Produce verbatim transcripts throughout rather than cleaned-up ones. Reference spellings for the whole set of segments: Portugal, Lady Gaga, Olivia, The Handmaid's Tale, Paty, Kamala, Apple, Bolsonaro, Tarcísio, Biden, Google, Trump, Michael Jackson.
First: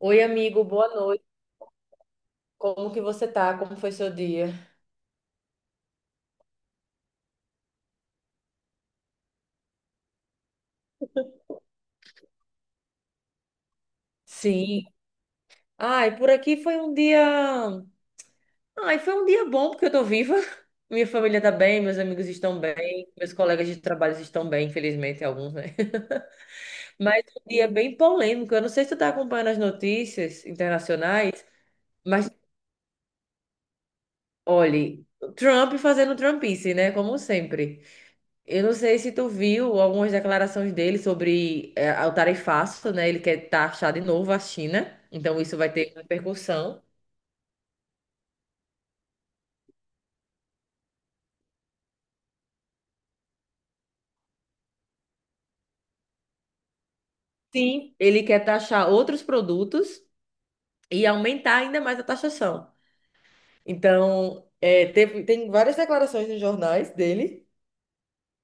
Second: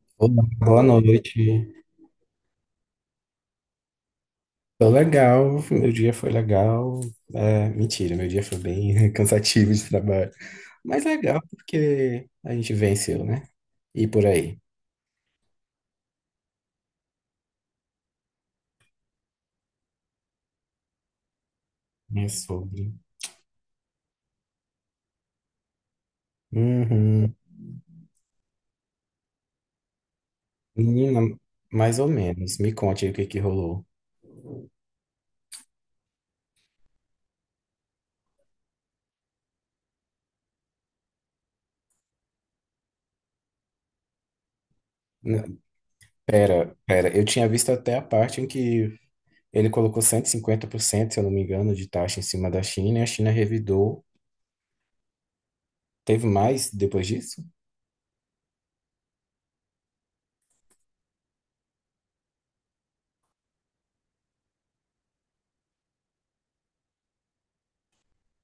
Oi, Olá, amigo, boa boa noite. noite. Como que você tá? Como foi seu dia? Tô legal, meu dia foi legal. É, mentira, meu dia foi bem cansativo de trabalho. Mas legal porque a gente venceu, né? E por aí. Sim. Ai, por aqui foi um dia. Ai, foi um dia bom porque eu tô viva. Minha família tá bem, meus É amigos estão sobre. bem, meus colegas de trabalho estão bem, infelizmente, alguns, né? Mas Uhum. um dia bem polêmico. Eu não sei se tu tá acompanhando as notícias Menina, internacionais, mais ou mas menos. Me conte aí o que que rolou. olhe, Trump fazendo Trumpice, né? Como sempre. Eu não sei se tu viu algumas declarações dele sobre é, o tarifaço, né? Ele quer taxar de novo a China, então isso N- vai ter Pera, repercussão. pera. Eu tinha visto até a parte em que ele colocou cento e cinquenta por cento, se eu não me engano, de taxa em cima da China e a China revidou. Teve mais depois disso? Sim, ele quer taxar outros produtos e aumentar ainda mais a taxação. Então, é, teve- tem várias declarações nos jornais dele.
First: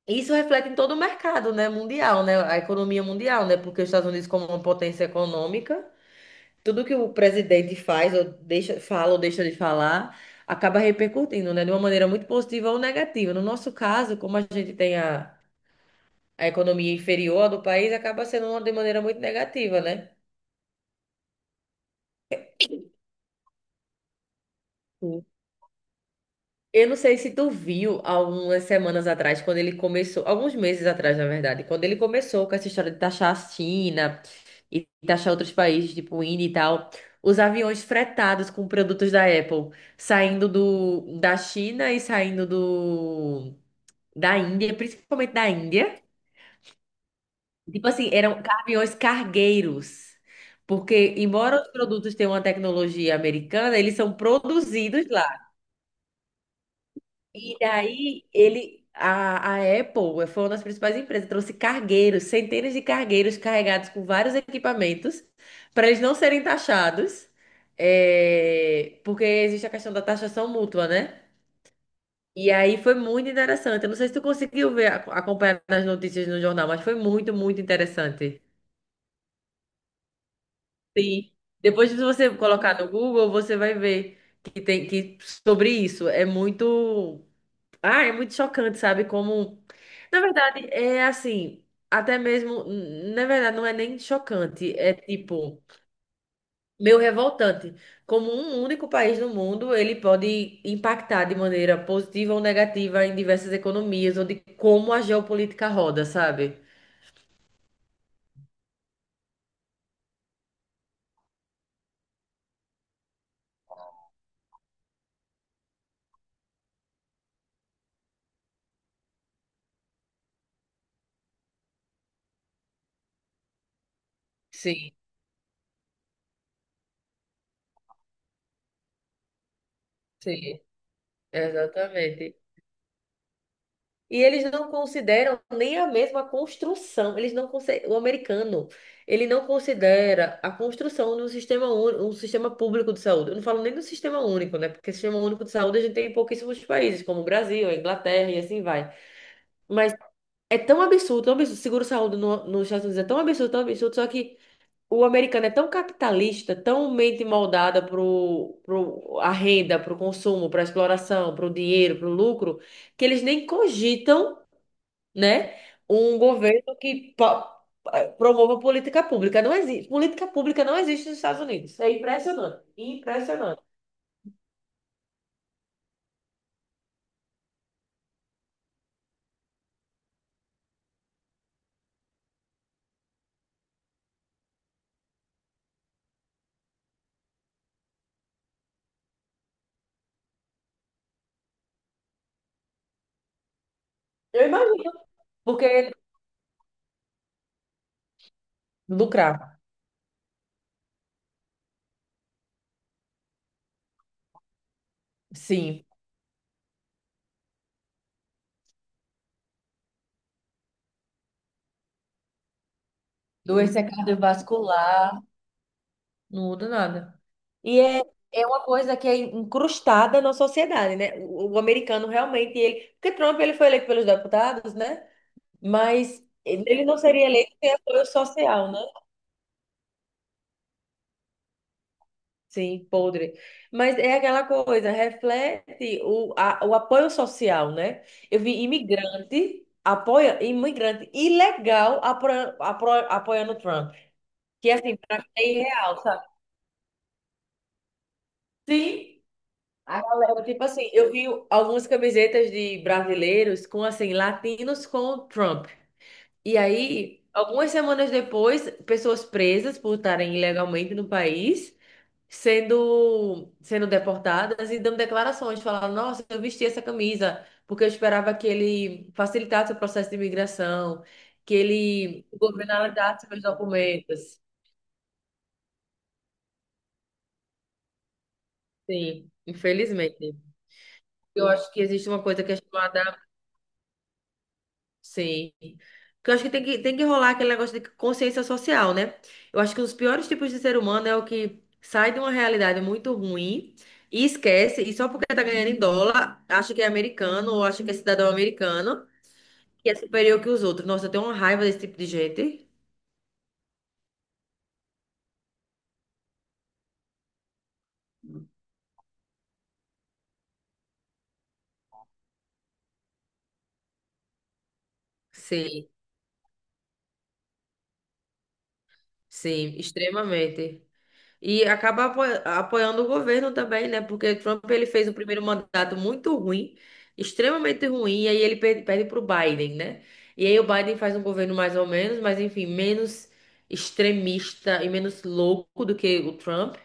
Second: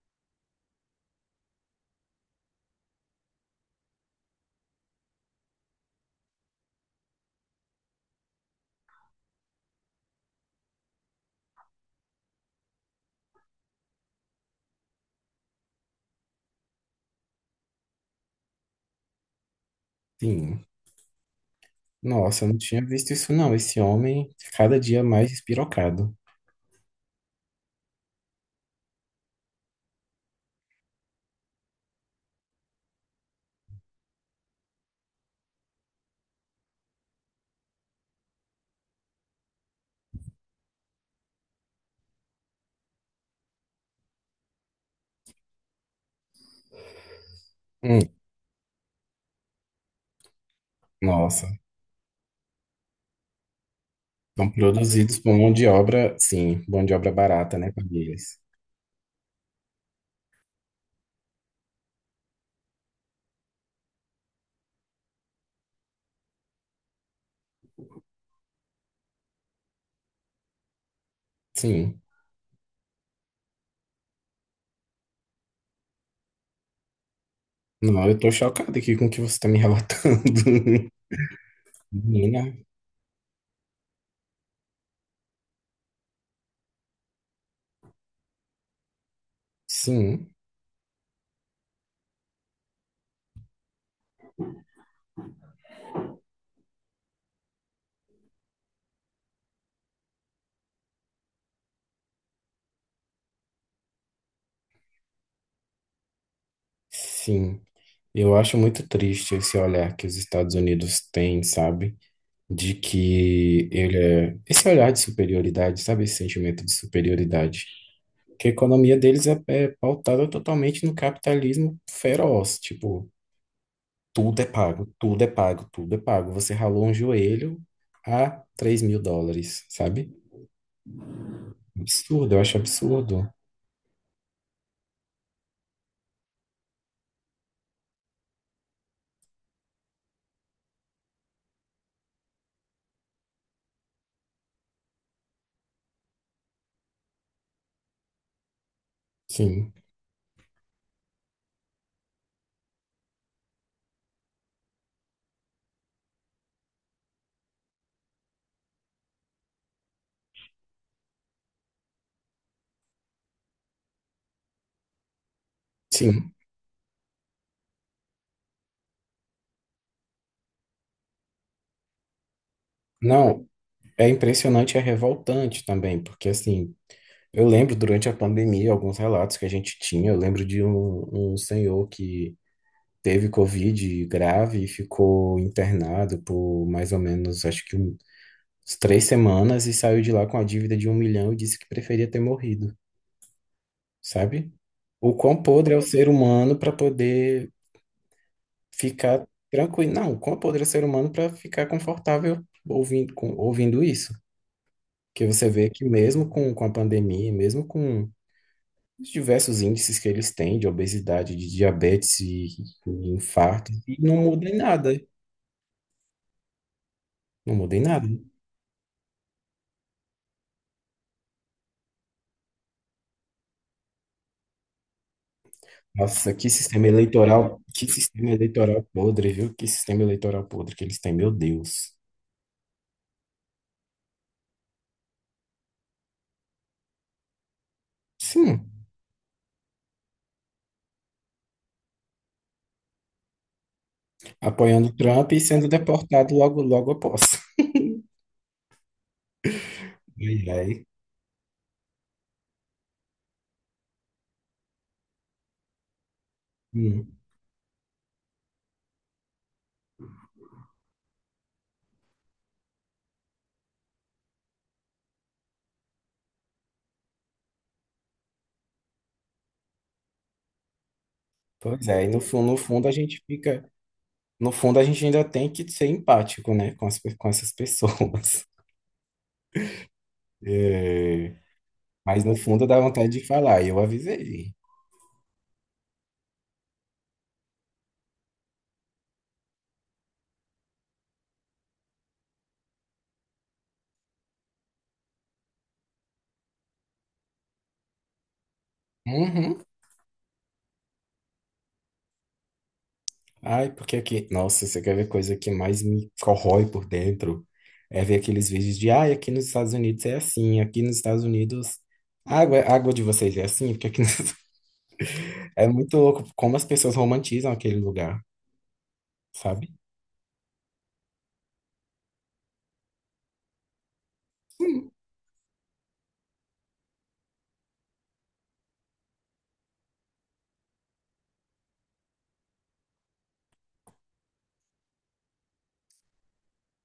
Isso reflete em todo o mercado, né, mundial, né, a economia mundial, né, porque os Estados Unidos como uma potência econômica, tudo que o presidente faz, ou deixa, fala ou deixa de falar, acaba repercutindo, né? De uma maneira muito positiva ou negativa. No nosso caso, como a gente tem a, a economia inferior do país, acaba sendo uma de maneira muito negativa, né? Sim. Nossa, eu não tinha visto isso não. Esse homem, cada dia Sim. mais despirocado. Eu não sei se tu viu algumas semanas atrás, quando ele começou, alguns meses atrás, na verdade, quando ele começou com essa história de taxar a China e taxar outros países, tipo o Índia e tal, os aviões fretados com produtos da Apple saindo do, da China e saindo do da Índia, principalmente da Índia. Tipo Hum, assim, eram caminhões cargueiros. Porque, nossa, embora os produtos tenham uma tecnologia americana, eles são são produzidos produzidos por mão lá. de obra, sim, mão de obra barata, E né, para daí, eles. ele, a, a Apple eh, foi uma das principais empresas, trouxe cargueiros, centenas de cargueiros carregados com vários equipamentos, para eles não serem taxados, é, porque existe a questão da taxação mútua, né? Sim. E aí foi muito interessante. Eu não sei se tu conseguiu ver, ac- acompanhar nas notícias no jornal, mas foi muito, muito Não, eu tô interessante. chocado aqui com o que você tá me relatando. Sim. Depois se você Menina, colocar no Google, você vai ver que tem que sobre isso. É muito, ah, é muito chocante, sabe? Como, na sim, verdade, é assim, até mesmo, na verdade, não é nem chocante, é tipo meio revoltante. Como um único país no mundo, ele pode impactar de maneira positiva ou negativa em diversas economias ou de como a geopolítica roda, sabe? sim. Eu acho muito triste esse olhar que os Estados Unidos têm, sabe? De que ele é... Esse olhar de superioridade, sabe? Esse sentimento de superioridade. Porque a economia deles é, é pautada totalmente no capitalismo feroz. Tipo, tudo é pago, Sim, tudo é pago, tudo é pago. Você ralou um joelho a três mil dólares, sabe? sim. Absurdo, Exatamente. eu acho absurdo. E eles não consideram nem a mesma construção. Eles não conse- O americano, ele não considera a construção de um sistema único, um sistema público de saúde. Eu não falo nem do sistema único, né? Porque sistema único de saúde a gente tem em pouquíssimos países, como o Brasil, a Inglaterra e assim vai. Sim, É tão absurdo, tão absurdo. Seguro-saúde no, nos Estados Unidos é tão absurdo, tão absurdo, só que o americano é tão capitalista, tão mente moldada pro, pro a renda, pro consumo, pra exploração, pro dinheiro, pro lucro, que eles nem cogitam, né, um sim. governo que pa- promova política pública. Não existe, política pública não existe nos Estados Unidos. É impressionante, Não, impressionante. é impressionante, é revoltante também, porque assim, eu lembro durante a pandemia alguns relatos que a gente tinha. Eu lembro de um, um senhor que teve Covid grave e ficou internado por mais ou menos, acho que um três semanas e saiu de lá com a dívida de um milhão e disse que preferia ter morrido, Eu sabe? imagino, O quão podre é o porque ser humano para poder ficar lucrar. tranquilo. Não, o quão podre é o ser humano para ficar confortável ouvindo, com- ouvindo isso. Que você vê que Sim, mesmo com, com a pandemia, mesmo com os diversos índices que eles têm de obesidade, de diabetes e, e infarto, doença e não muda em nada. cardiovascular. Não muda nada. Não muda E em é, nada. é uma coisa que é incrustada na sociedade, né? O, o americano realmente, ele, porque Trump ele foi eleito pelos deputados, né? Mas Nossa, que ele sistema não seria eleito eleitoral, sem que apoio sistema social, né? eleitoral podre, viu? Que sistema eleitoral podre que eles têm, meu Deus. Sim, podre. Mas é aquela coisa, reflete o, a- o apoio social, né? Eu vi Sim, imigrante apoia imigrante ilegal apro, apro, apoiando Trump, que apoiando assim, para mim Trump e é sendo irreal, sabe? deportado logo, logo após. Sim. A Ai, galera, tipo ai. assim, eu vi algumas camisetas de brasileiros com, assim, latinos com Trump. E Hum. aí, algumas semanas depois, pessoas presas por estarem ilegalmente no país, sendo, sendo deportadas e dando declarações, falando, nossa, eu vesti essa camisa porque eu esperava que ele facilitasse o processo de imigração, que Pois é, e no ele, o fundo, no governo fundo a gente analisasse meus fica, documentos. no fundo a gente ainda tem que ser empático, né, com as, pe- com essas pessoas. Sim, infelizmente. É, Eu acho que existe uma mas no coisa que é fundo dá vontade chamada. de falar, eu avisei. Sei. Porque eu acho que tem que, tem que rolar aquele negócio de consciência social, né? Eu acho que um dos piores tipos de ser humano é o que sai de uma realidade muito ruim e esquece, e só porque tá ganhando em dólar, acha que é americano ou acha que é cidadão americano Uhum. que é superior que os outros. Nossa, eu tenho uma raiva desse tipo de gente. Ai, porque aqui, nossa, você quer ver coisa que mais me corrói por dentro? É ver aqueles vídeos de, ai, aqui nos Estados Unidos é assim, aqui nos Estados Unidos a água, a água de vocês é assim, porque aqui nos... é Sim, muito louco como as pessoas romantizam aquele lugar, sabe? sim, extremamente. E acaba apo- apoiando o governo também, né? Porque Trump ele fez o primeiro mandato muito ruim, extremamente ruim, e aí ele per- perde para o Biden, né? E aí o Biden faz um governo mais ou menos, mas enfim, menos extremista e menos louco do que o Trump.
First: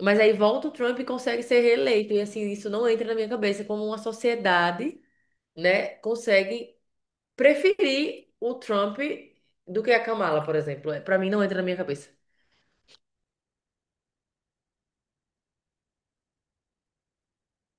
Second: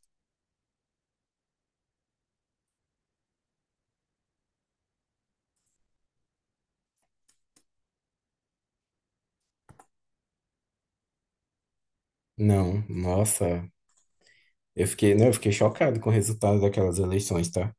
Mas aí volta o Trump e consegue ser reeleito. E assim, isso não entra na minha cabeça como uma sociedade, né, consegue preferir o Trump do que a Kamala, por exemplo. Para mim não entra na minha cabeça. Não, nossa, eu fiquei, não, eu fiquei chocado com o resultado daquelas eleições, tá?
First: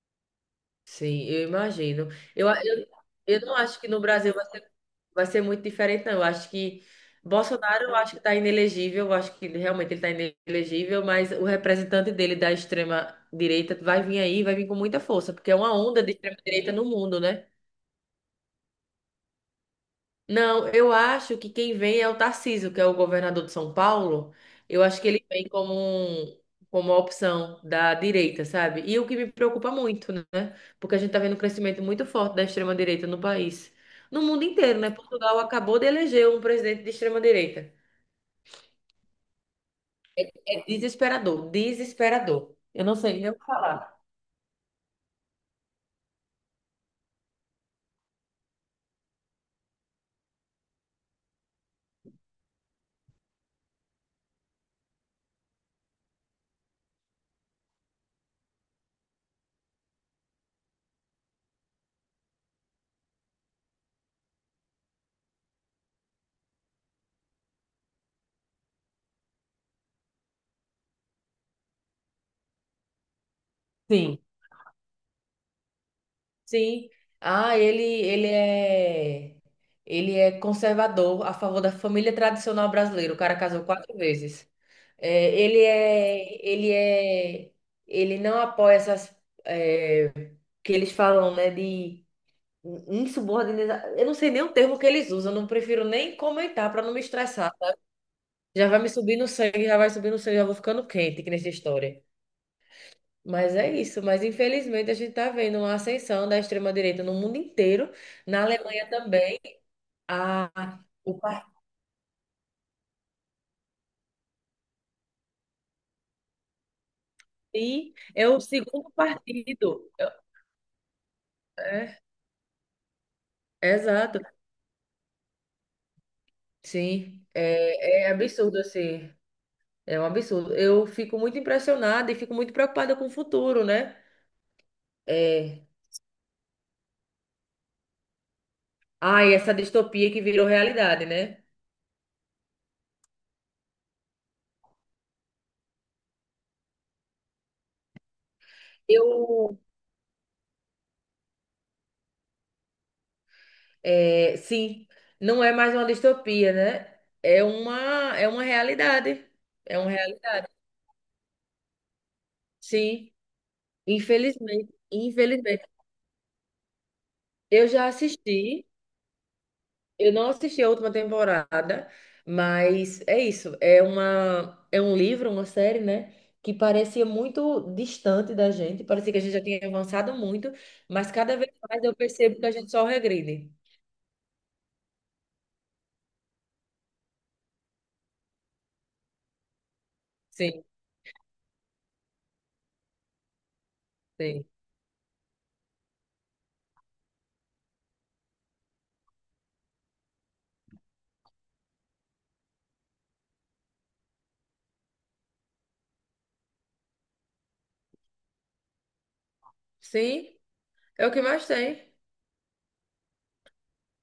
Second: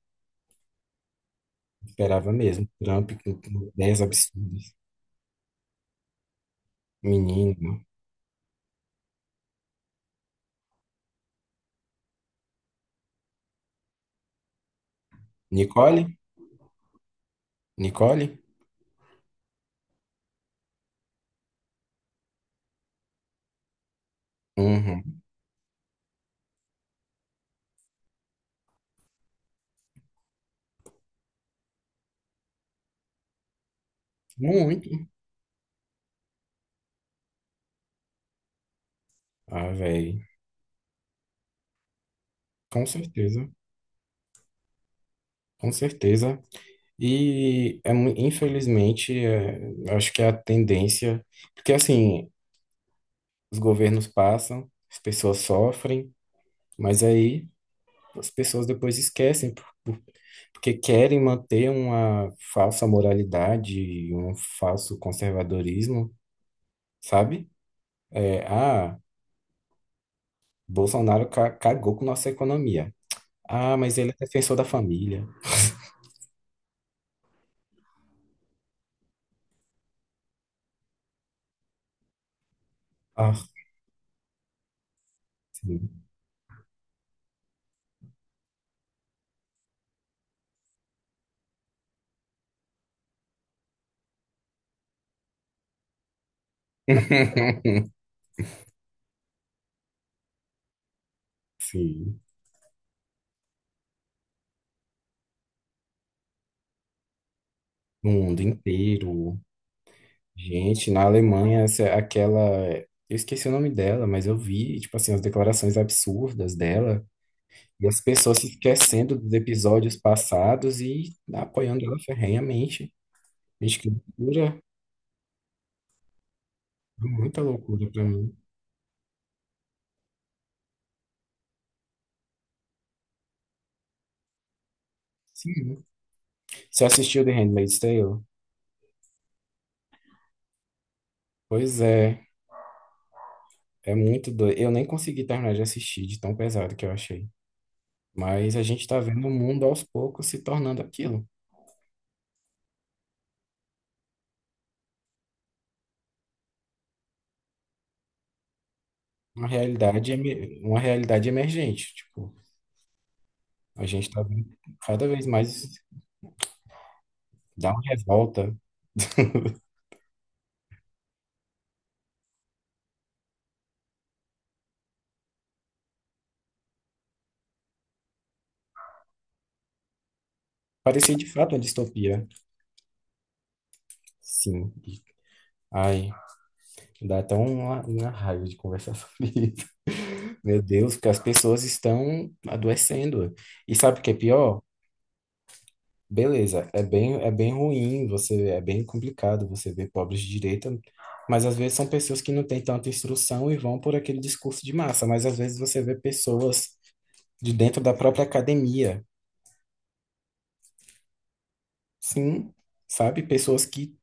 Sim, eu imagino. Esperava Eu, mesmo. eu, Trump com eu não com acho que no ideias Brasil vai, absurdas. vai ser muito diferente, não. Eu acho que Menino, Bolsonaro, né? eu acho que está inelegível, eu acho que realmente ele está inelegível, mas o representante dele da extrema-direita vai vir aí, vai vir com muita força, porque é uma onda Nicole? de extrema-direita no mundo, né? Nicole? Não, eu acho que quem vem é o Tarcísio, que é o governador de São Paulo. Eu acho que Uhum. ele vem como, um- como uma opção da direita, sabe? E o que me preocupa muito, né? Porque a gente tá vendo um crescimento muito forte da extrema-direita no país. No mundo inteiro, Muito. né? Portugal acabou de eleger um presidente de extrema-direita. Ah, velho. É desesperador, desesperador. Com Eu não sei nem o que certeza. falar. Com certeza. E, é, mu- infelizmente, é, acho que é a tendência. Porque, assim, os governos passam, as pessoas sofrem, mas aí as pessoas depois esquecem, porque querem manter uma falsa moralidade, um falso conservadorismo, sabe? É, ah. Bolsonaro ca- cagou com nossa economia. Ah, mas ele é Sim. defensor da família. Sim. Ah, ele, ele é ele é conservador a favor da família tradicional brasileira. O cara Ah, casou quatro vezes. É, ele sim. é ele é ele não apoia essas é, que eles falam, né, de insubordinação. Eu não sei nem o termo que eles usam, eu não prefiro nem comentar para não me estressar. Já vai me subir no sangue, já vai subir no sangue, já vou ficando quente aqui nessa história. Sim. Mas é isso, mas infelizmente a gente está vendo uma ascensão da extrema-direita no mundo inteiro, No mundo na Alemanha inteiro. também. A, Gente, na o partido Alemanha, essa, é aquela. Eu esqueci o nome dela, mas eu vi, tipo assim, as declarações absurdas dela e as é pessoas o se segundo esquecendo dos partido. episódios passados e apoiando ela É, ferrenhamente. é, Gente, que exato, loucura. sim. Muita loucura É, pra é mim. absurdo, assim. É um absurdo. Eu fico muito impressionada e fico muito preocupada com o futuro, né? É, Sim. Você assistiu The Handmaid's Tale? ai, essa distopia que virou realidade, né? Pois é. É muito doido. Eu nem consegui terminar de assistir de tão pesado que eu achei. Mas a gente tá vendo o Eu, mundo aos poucos se tornando aquilo. é, sim, não é mais uma distopia, né? É uma, é uma realidade. Uma É uma realidade, realidade. eme- uma realidade emergente. Tipo, Sim, a gente tá vendo infelizmente, cada vez mais infelizmente. Eu dar uma já revolta. assisti, eu não assisti a última temporada, mas é isso, é uma é um livro, uma série, né, que parecia muito distante da gente, parecia que a gente já tinha avançado muito, mas Parecia de cada vez fato uma mais eu distopia. percebo que a gente só regride. Sim. Ai, dá até uma, uma raiva de conversar sobre isso. Meu Sim, Deus, que as pessoas estão adoecendo. E sabe o que é sim. pior? Beleza, é bem, é bem ruim, você é bem complicado você ver pobres de direita, mas às vezes são pessoas que não têm tanta instrução e vão por aquele discurso de massa, mas às vezes você vê pessoas de dentro da própria academia, Sim, é o que mais tem, sim, sabe? Pessoas que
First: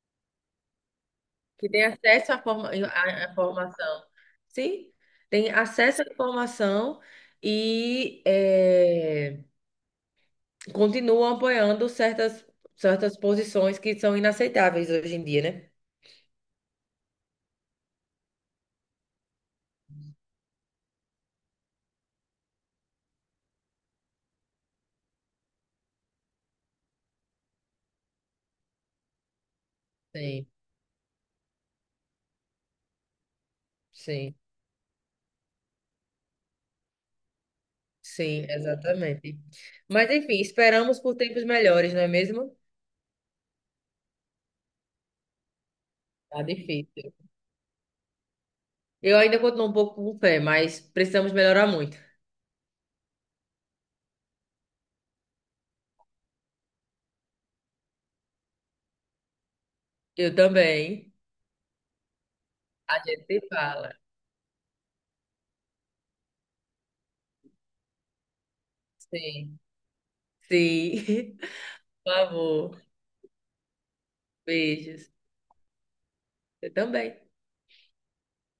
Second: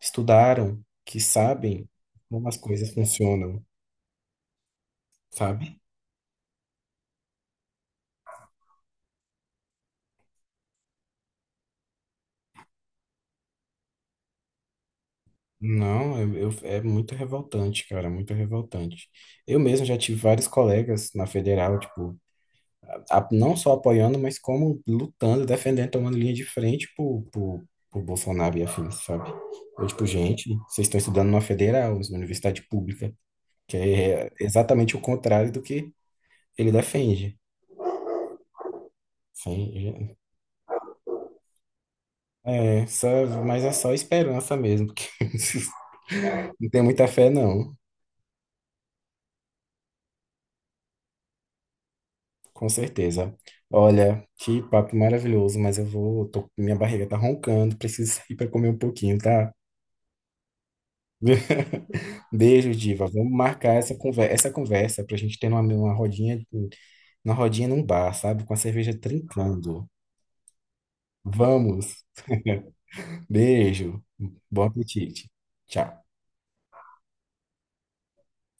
estudaram, que que tem sabem acesso à como as forma, coisas à funcionam, informação. Sim, tem sabe? acesso à informação e é, continuam apoiando certas, certas posições que são inaceitáveis hoje em dia, né? Não, eu, eu- é muito revoltante, cara, muito revoltante. Eu mesmo já tive vários colegas na federal, tipo, a- não só apoiando, mas como lutando, defendendo, tomando linha de frente pro, pro, pro Bolsonaro e afins, sabe? Eu, tipo, Sim, gente, vocês estão estudando numa federal, numa universidade pública, que é sim, exatamente o contrário do que ele defende. sim, exatamente. Mas Sim, enfim, esperamos por tempos melhores, não é mesmo? é, só, mas é só esperança mesmo, porque Tá não tem muita difícil. fé, não, Eu ainda continuo um pouco com fé, mas precisamos melhorar muito. com certeza. Olha, que papo maravilhoso, mas eu vou, tô- minha barriga tá roncando, preciso sair para comer um pouquinho, tá? Eu também. Beijo, A Diva. gente Vamos se marcar essa fala. conversa, essa conversa para a gente ter uma, uma rodinha, uma rodinha num bar, sabe? Com a cerveja Sim. trincando. Sim. Vamos. Por favor. Beijo. Bom Beijos. apetite. Tchau. Eu também.